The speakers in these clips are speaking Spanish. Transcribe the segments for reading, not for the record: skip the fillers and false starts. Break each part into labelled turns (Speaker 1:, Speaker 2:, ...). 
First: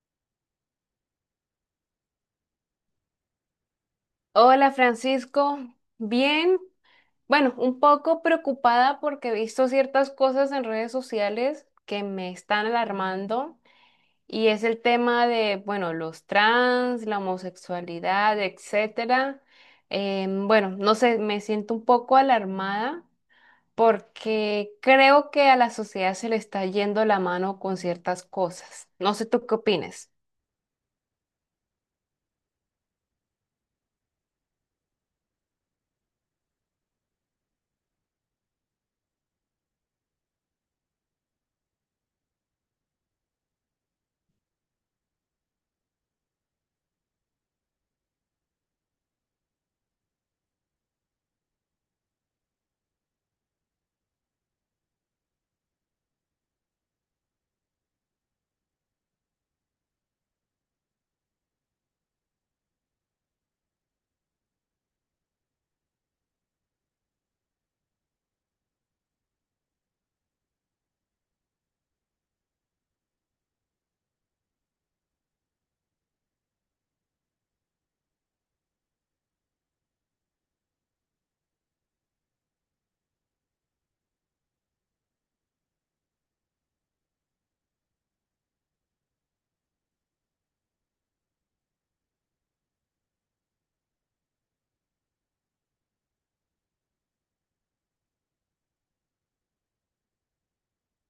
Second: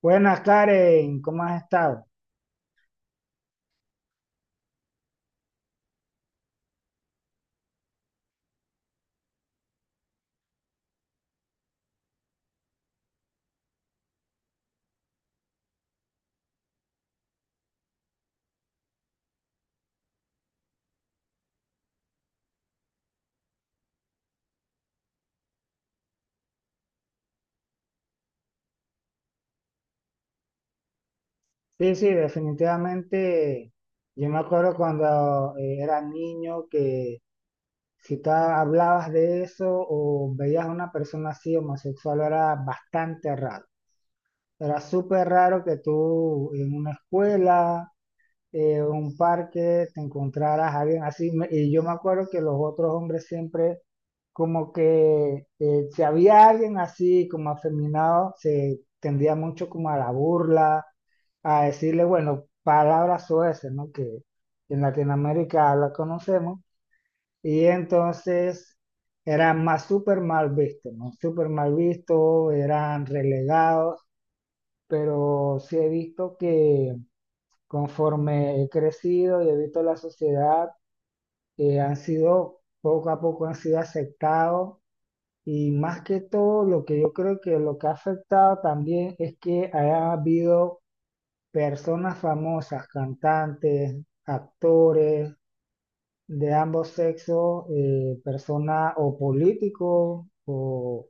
Speaker 1: Buenas, Karen, ¿cómo has estado?
Speaker 2: Hola Francisco, bien, bueno, un poco preocupada porque he visto ciertas cosas en redes sociales que me están alarmando y es el tema de, bueno, los trans, la homosexualidad, etcétera. Bueno, no sé, me siento un poco alarmada porque creo que a la sociedad se le está yendo la mano con ciertas cosas. No sé tú qué opinas.
Speaker 1: Sí, sí, definitivamente. Yo me acuerdo cuando era niño que si tú hablabas de eso o veías a una persona así homosexual era bastante raro. Era súper raro que tú en una escuela, un parque, te encontraras a alguien así. Y yo me acuerdo que los otros hombres siempre, como que si había alguien así, como afeminado, se tendía mucho como a la burla, a decirle, bueno, palabras soeces, ¿no? Que en Latinoamérica la conocemos. Y entonces eran más súper mal vistos, ¿no? Súper mal vistos, eran relegados, pero sí he visto que, conforme he crecido y he visto la sociedad, han sido, poco a poco han sido aceptados, y más que todo lo que yo creo que lo que ha afectado también es que haya habido personas famosas, cantantes, actores de ambos sexos, personas o políticos o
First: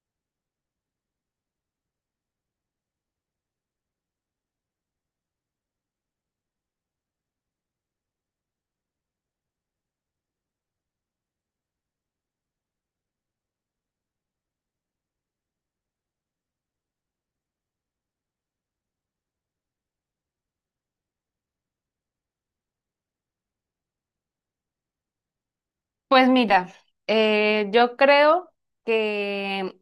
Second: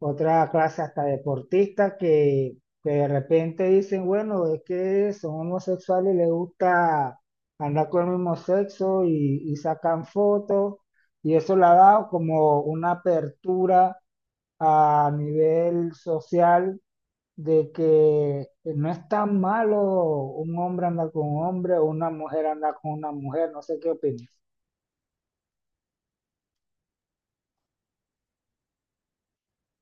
Speaker 1: otra clase hasta deportistas que de repente dicen, bueno, es que son homosexuales y les gusta andar con el mismo sexo y sacan fotos, y eso le ha dado como una apertura a nivel social de que no es tan malo un hombre andar con un hombre o una mujer andar con una mujer. No sé qué opinas.
Speaker 2: Pues mira, yo creo que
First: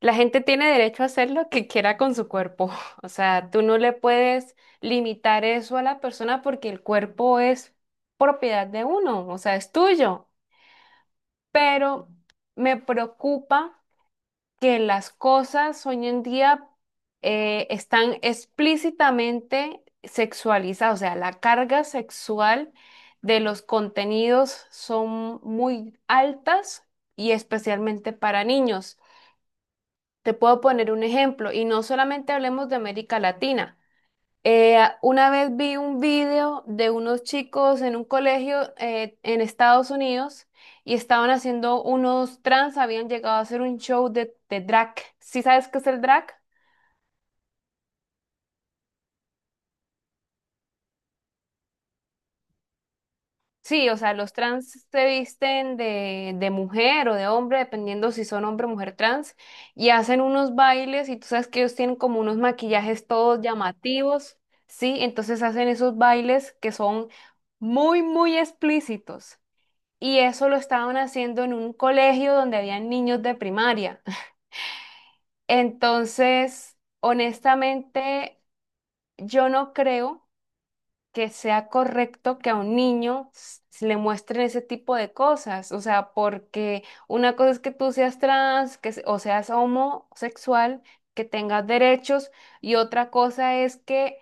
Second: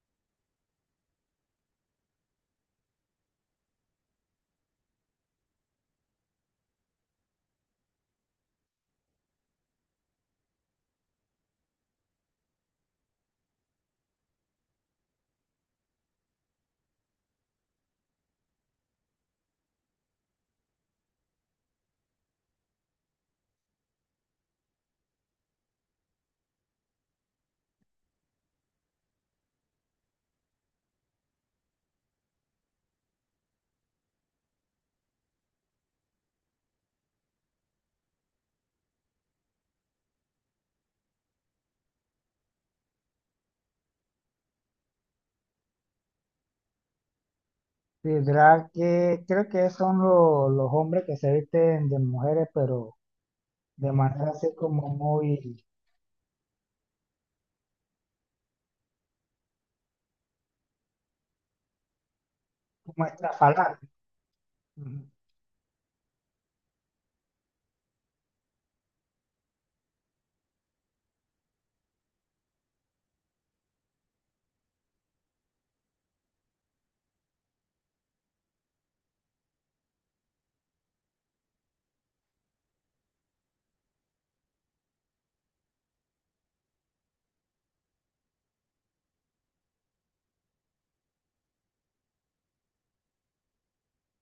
Speaker 2: la gente tiene derecho a hacer lo que quiera con su cuerpo. O sea, tú no le puedes limitar eso a la persona porque el cuerpo es propiedad de uno, o sea, es tuyo. Pero me preocupa que las cosas hoy en día están explícitamente sexualizadas. O sea, la carga sexual de los contenidos son muy altas y especialmente para niños. Te puedo poner un ejemplo y no solamente hablemos de América Latina. Una vez vi un video de unos chicos en un colegio en Estados Unidos y estaban haciendo unos trans, habían llegado a hacer un show de drag. ¿Sí sabes qué es el drag?
Speaker 1: Sí, ¿verdad? Que creo que son los hombres que se visten de mujeres, pero
Speaker 2: Sí,
Speaker 1: de
Speaker 2: o sea,
Speaker 1: manera
Speaker 2: los
Speaker 1: así
Speaker 2: trans
Speaker 1: como
Speaker 2: se
Speaker 1: muy,
Speaker 2: visten de mujer o de hombre, dependiendo si son hombre o mujer trans, y hacen unos bailes y tú sabes que ellos tienen como unos
Speaker 1: como
Speaker 2: maquillajes todos
Speaker 1: estrafalar.
Speaker 2: llamativos, ¿sí?
Speaker 1: Ujú.
Speaker 2: Entonces hacen esos bailes que son muy, muy explícitos. Y eso lo estaban haciendo en un colegio donde habían niños de primaria. Entonces, honestamente, yo no creo que sea correcto que a un niño se le muestren ese tipo de cosas. O sea, porque una cosa es que tú seas trans, o seas homosexual, que tengas derechos, y otra cosa es que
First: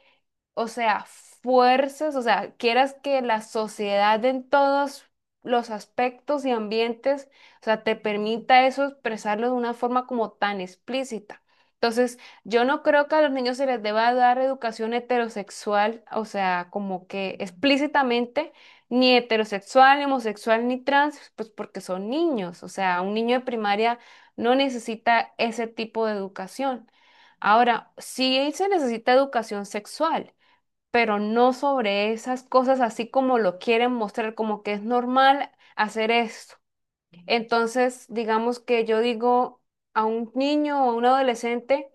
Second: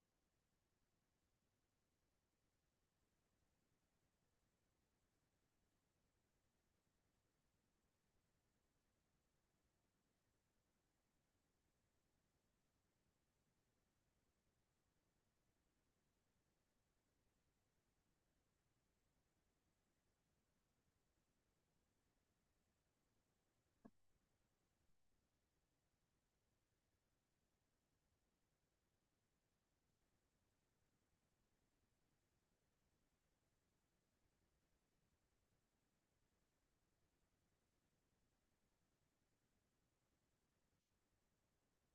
Speaker 2: o sea, fuerzas, o sea, quieras que la sociedad en todos los aspectos y ambientes, o sea, te permita eso expresarlo de una forma como tan explícita. Entonces, yo no creo que a los niños se les deba dar educación heterosexual, o sea, como que explícitamente, ni heterosexual, ni homosexual, ni trans, pues porque son niños, o sea, un niño de primaria no necesita ese tipo de educación. Ahora, sí se necesita educación sexual pero no sobre esas cosas así como lo quieren mostrar, como que es normal hacer esto. Entonces, digamos que yo digo a un niño o a un adolescente,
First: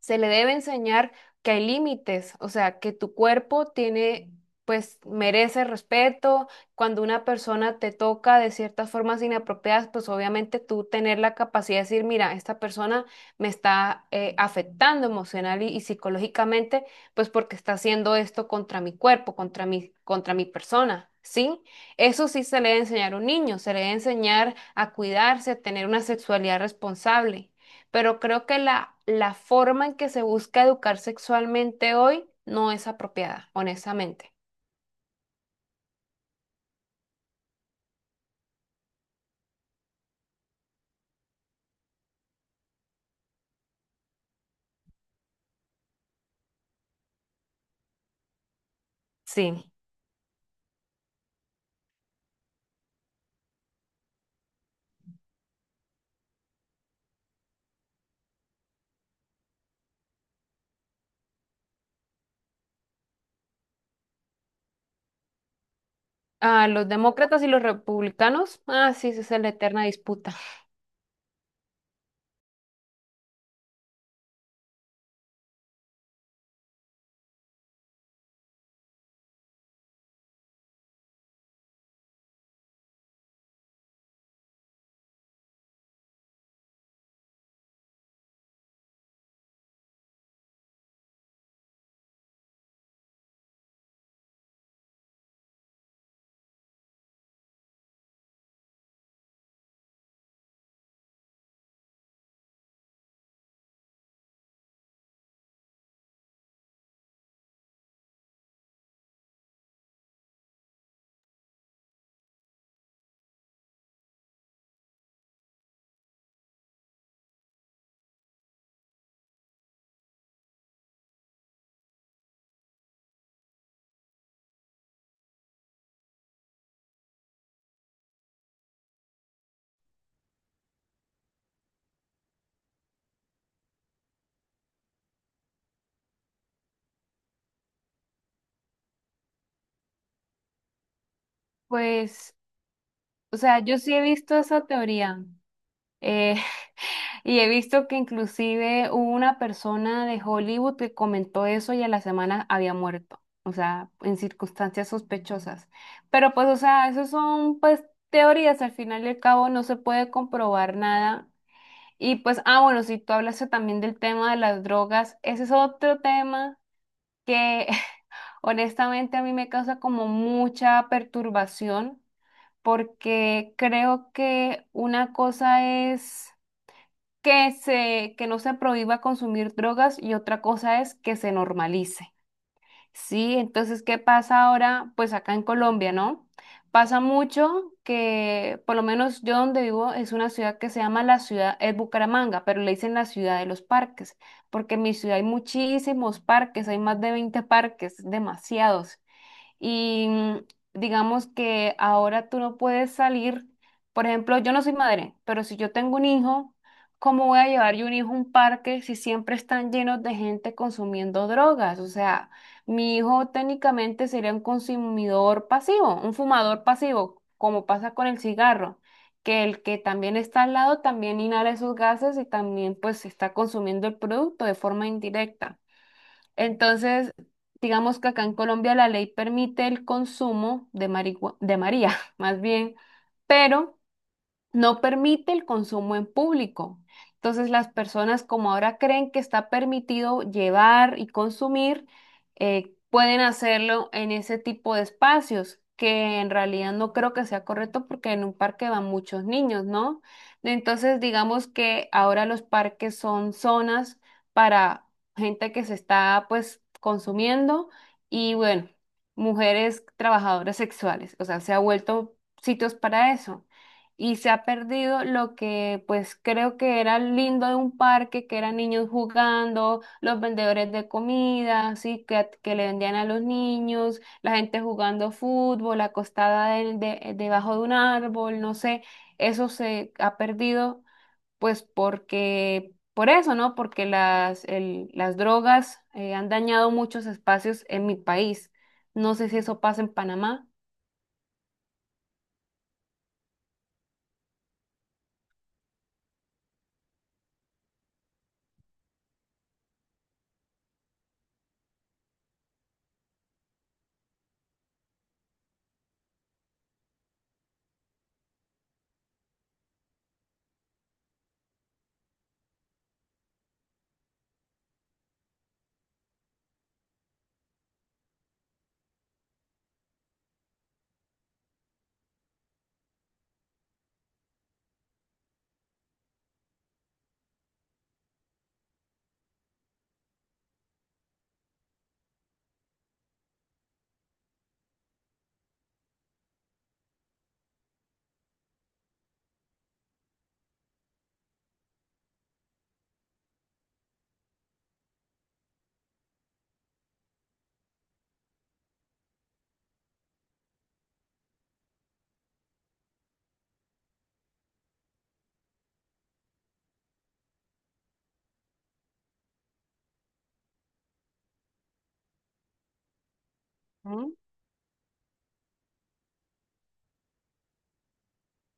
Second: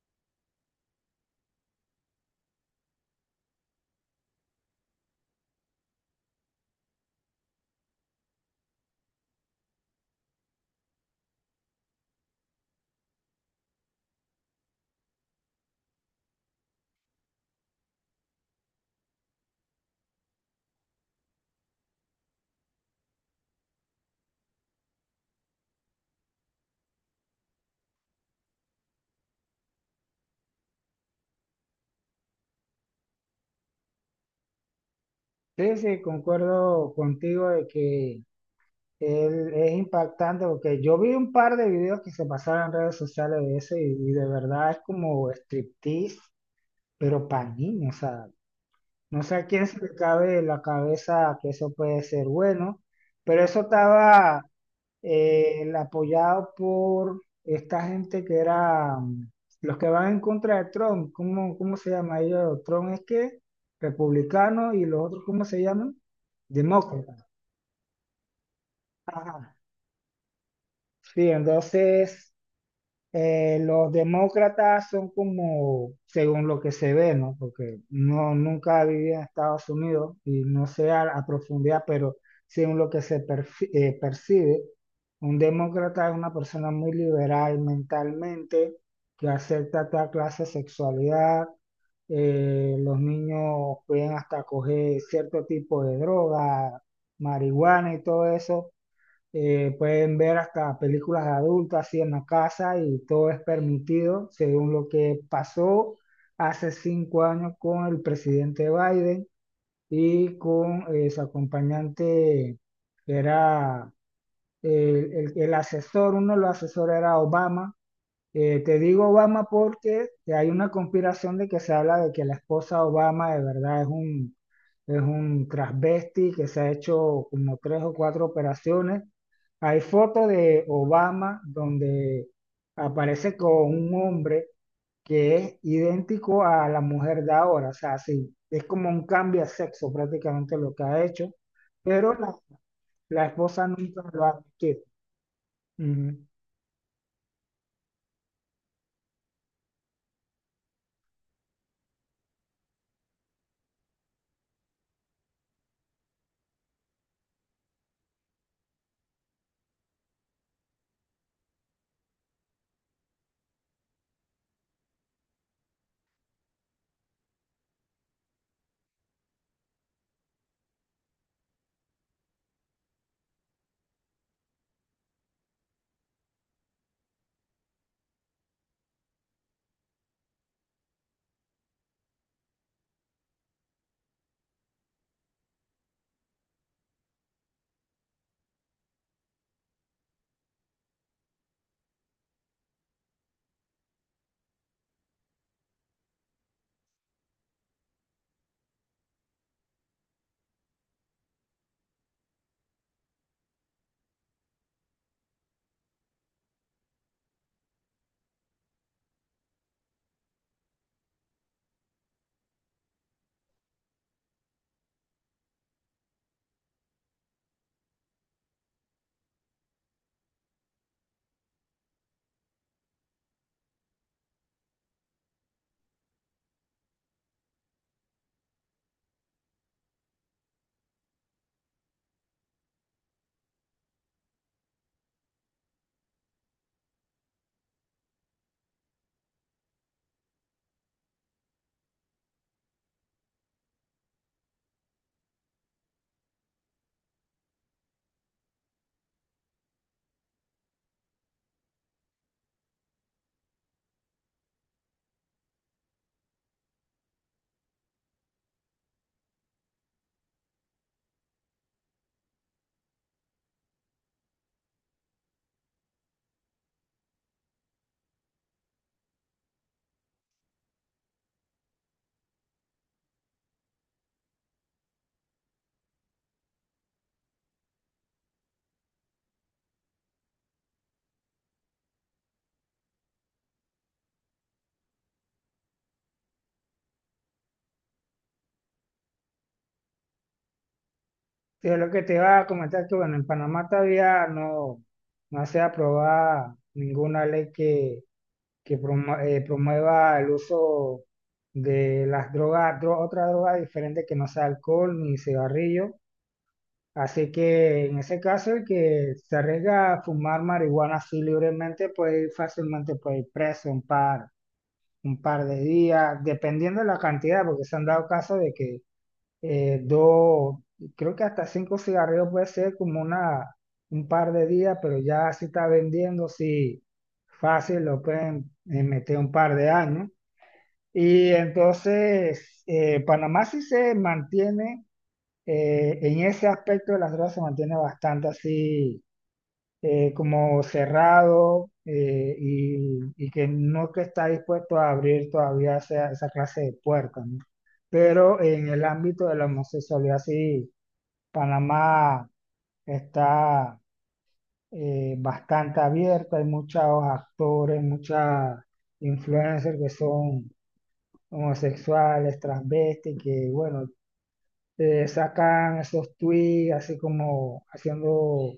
Speaker 2: se le debe enseñar que hay límites, o sea, que tu cuerpo tiene, pues, merece respeto. Cuando una persona te toca de ciertas formas inapropiadas, pues obviamente tú tener la capacidad de decir, mira, esta persona me está afectando emocional y psicológicamente, pues porque está haciendo esto contra mi cuerpo, contra mi persona. Sí, eso sí se le debe enseñar a un niño, se le debe enseñar a cuidarse, a tener una sexualidad responsable pero creo que la forma en que se busca educar sexualmente hoy no es apropiada, honestamente.
Speaker 1: Sí, sí, concuerdo contigo de que él es impactante porque yo vi un par de videos que se pasaron en redes sociales de eso y de verdad es como striptease, pero para niños, o sea, no sé a
Speaker 2: Sí.
Speaker 1: quién se le cabe en la cabeza que eso puede ser bueno, pero eso estaba el apoyado por esta gente que era, los que van en contra de Trump. ¿Cómo, cómo se llama ellos? Trump es que republicano, y los otros, ¿cómo se llaman?
Speaker 2: A los
Speaker 1: Demócratas.
Speaker 2: demócratas y los republicanos, ah, sí, esa es la
Speaker 1: Ajá.
Speaker 2: eterna disputa.
Speaker 1: Sí, entonces, los demócratas son como, según lo que se ve, ¿no? Porque no, nunca viví en Estados Unidos y no sé a profundidad, pero según lo que se percibe, un demócrata es una persona muy liberal mentalmente, que acepta toda clase de sexualidad. Los niños pueden hasta coger cierto tipo de droga, marihuana y todo eso. Pueden ver hasta películas adultas así en la casa y todo es permitido, según lo que pasó hace 5 años con el presidente Biden y con su acompañante. Era el asesor, uno de los asesores era Obama. Te digo Obama porque hay una conspiración de que se habla de que la esposa Obama de verdad es es un transvesti que se ha hecho como tres o cuatro operaciones. Hay fotos de Obama donde aparece con un hombre que es idéntico a la mujer de ahora. O sea, sí, es como un cambio de sexo prácticamente lo que ha hecho, pero
Speaker 2: Pues,
Speaker 1: la
Speaker 2: o sea,
Speaker 1: esposa
Speaker 2: yo sí he
Speaker 1: nunca lo ha
Speaker 2: visto esa
Speaker 1: admitido.
Speaker 2: teoría.
Speaker 1: Ujú.
Speaker 2: eh, y he visto que inclusive hubo una persona de Hollywood que comentó eso y a la semana había muerto, o sea, en circunstancias sospechosas. Pero pues, o sea, eso son pues teorías, al final y al cabo no se puede comprobar nada. Y pues, ah, bueno, si tú hablaste también del tema de las drogas, ese es otro tema que honestamente a mí me causa como mucha perturbación, porque creo que una cosa es que no se prohíba consumir drogas y otra cosa es que se normalice. Sí, entonces, ¿qué pasa ahora? Pues acá en Colombia, ¿no? Pasa mucho que, por lo menos yo donde vivo, es una ciudad que se llama la ciudad, es Bucaramanga, pero le dicen la ciudad de los parques, porque en mi ciudad hay muchísimos parques, hay más de 20 parques, demasiados, y digamos que ahora tú no puedes salir. Por ejemplo, yo no soy madre, pero si yo tengo un hijo, ¿cómo voy a llevar yo un hijo a un parque si siempre están llenos de gente consumiendo drogas? O sea, mi hijo técnicamente sería un consumidor pasivo, un fumador pasivo, como pasa con el cigarro, que el que también está al lado también inhala esos gases y también pues está consumiendo el producto de forma indirecta. Entonces, digamos que acá en Colombia la ley permite el consumo de María, más bien, pero no permite el consumo en público. Entonces las personas como ahora creen que está permitido llevar y consumir, pueden hacerlo en ese tipo de espacios, que en realidad no creo que sea correcto porque en un parque van muchos niños, ¿no? Entonces digamos que ahora los parques son zonas para gente que se está pues consumiendo y bueno, mujeres trabajadoras sexuales, o sea, se ha vuelto sitios para eso y se ha perdido lo que pues creo que era lindo de un parque, que eran niños jugando, los vendedores de comida, así que le vendían a los niños, la gente jugando fútbol, acostada debajo de un árbol, no sé, eso se ha perdido pues porque, por eso, ¿no? Porque las drogas han dañado muchos espacios en mi país. No sé si eso pasa en Panamá.
Speaker 1: Sí, es lo que te iba a comentar que, bueno, en Panamá todavía no, no se ha aprobado ninguna ley que, que promueva el uso de las drogas, otra droga diferente que no sea alcohol ni cigarrillo. Así que en ese caso, el que se arriesga a fumar marihuana así libremente puede ir fácilmente, puede ir preso un par de días, dependiendo de la cantidad, porque se han dado casos de que dos, creo que hasta cinco cigarrillos puede ser como un par de días, pero ya si está vendiendo, sí, fácil, lo pueden meter un par de años. Y entonces, Panamá sí se mantiene, en ese aspecto de las drogas se mantiene bastante así, como cerrado. Y que no, que está dispuesto a abrir todavía esa clase de puertas, ¿no? Pero en el ámbito de la homosexualidad, sí, Panamá está bastante abierta. Hay muchos actores, muchas influencers que son homosexuales, transvestis, que bueno, sacan esos tweets así como haciendo,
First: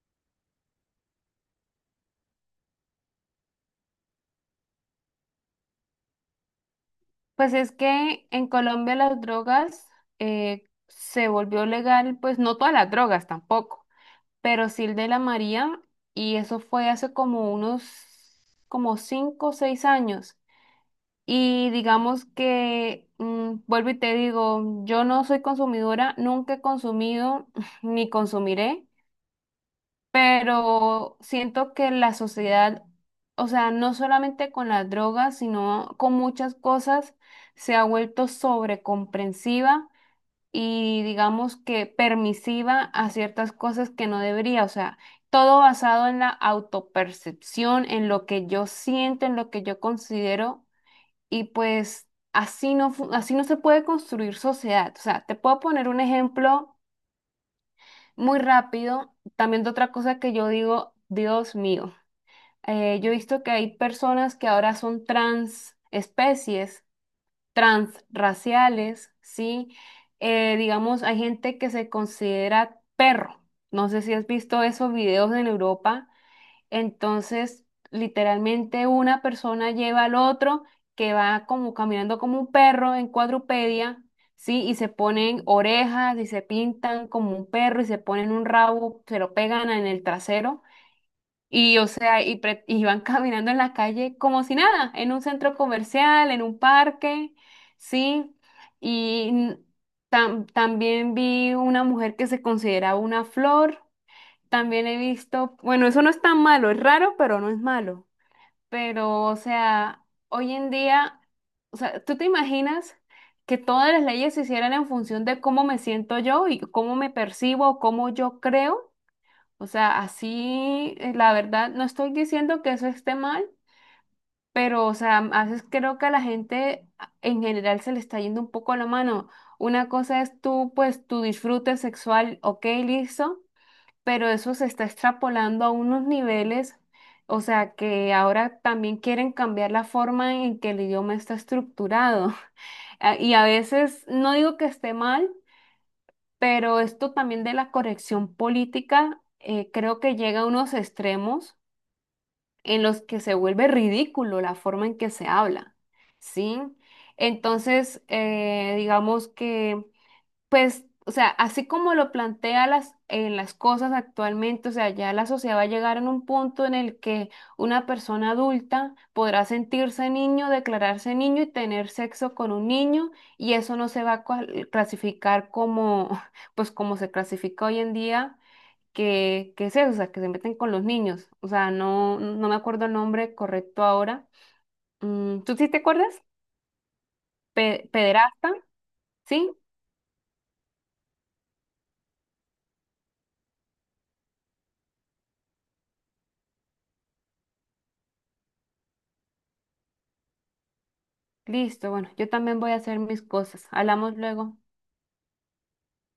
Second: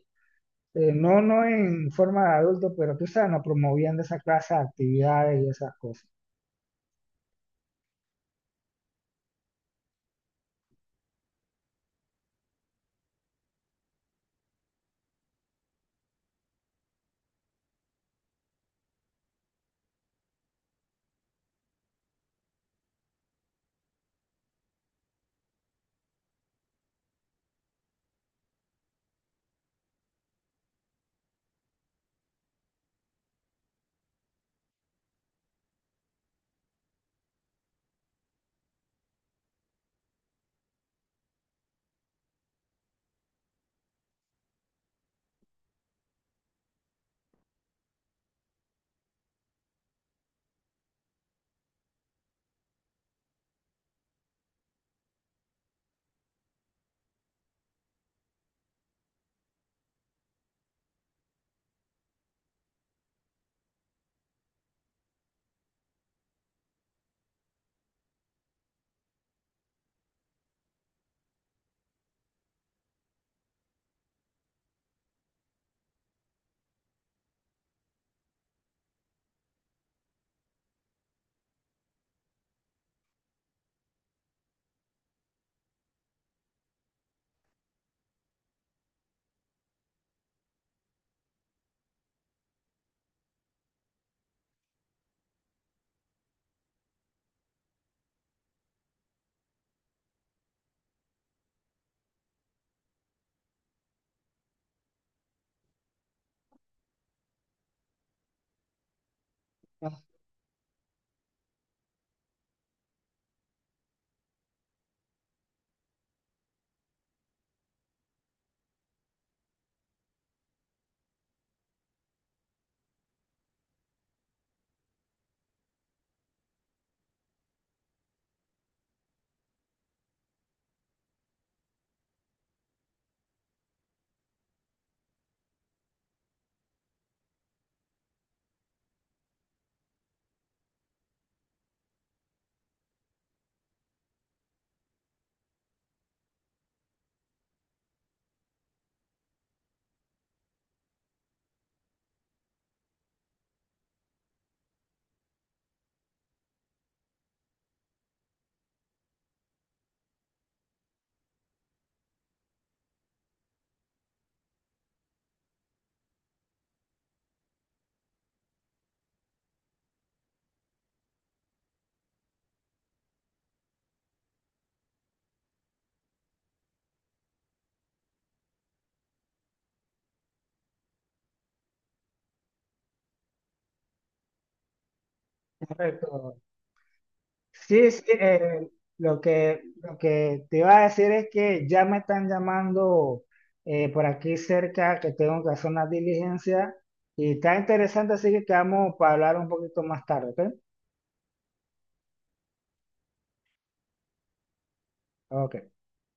Speaker 1: no, no en forma de adulto, pero tú sabes, no promoviendo esa clase de actividades y esas cosas.
Speaker 2: Pues es que en Colombia las drogas se volvió legal, pues no todas las drogas tampoco, pero sí el de la María, y eso fue hace como unos, como 5 o 6 años. Y digamos que, vuelvo y te digo, yo no soy consumidora, nunca he consumido ni consumiré, pero siento que la sociedad, o sea, no solamente con las drogas, sino con muchas cosas, se ha vuelto sobrecomprensiva y digamos que permisiva a ciertas cosas que no debería, o sea, todo basado en la autopercepción, en lo que yo siento, en lo que yo considero y pues así no, así no se puede construir sociedad. O sea, te puedo poner un ejemplo muy rápido. También de otra cosa que yo digo, Dios mío, yo he visto que hay personas que ahora son trans especies, transraciales, ¿sí? Digamos, hay gente que se considera perro. No sé si has visto esos videos en Europa. Entonces, literalmente una persona lleva al otro que va como caminando como un perro en cuadrupedia, ¿sí? Y se ponen orejas y se pintan como un perro y se ponen un rabo, se lo pegan en el trasero. Y, o sea, y van caminando en la calle como si nada, en un centro comercial, en un parque, ¿sí? Y también vi una mujer que se consideraba una flor, también he visto, bueno, eso no es tan malo, es raro, pero no es malo. Pero, o sea, hoy en día, o sea, ¿tú te imaginas que todas las leyes se hicieran en función de cómo me siento yo y cómo me percibo, cómo yo creo? O sea, así, la verdad, no estoy diciendo que eso esté mal, pero, o sea, a veces creo que a la gente en general se le está yendo un poco la mano. Una cosa es tú, pues, tu disfrute sexual, ok, listo, pero eso se está extrapolando a unos niveles, o sea, que ahora también quieren cambiar la forma en que el idioma está estructurado. Ah, y a veces, no digo que esté mal, pero esto también de la corrección política, creo que llega a unos extremos en los que se vuelve ridículo la forma en que se habla, ¿sí? Entonces, digamos que... Pues, o sea, así como lo plantea en las cosas actualmente, o sea, ya la sociedad va a llegar en un punto en el que una persona adulta podrá sentirse niño, declararse niño y tener sexo con un niño, y eso no se va a clasificar como, pues como se clasifica hoy en día, que es eso, o sea, que se meten con los niños. O sea, no, no me acuerdo el nombre correcto ahora. ¿Tú sí te acuerdas?
Speaker 1: Correcto. Sí, sí,
Speaker 2: Pederasta, ¿sí?
Speaker 1: lo que te iba a decir es que ya me están llamando por aquí cerca, que tengo que hacer una diligencia y está interesante, así que quedamos para hablar un poquito más tarde, ¿ok?
Speaker 2: Listo, bueno, yo también voy a hacer mis cosas. Hablamos luego.
Speaker 1: Ok.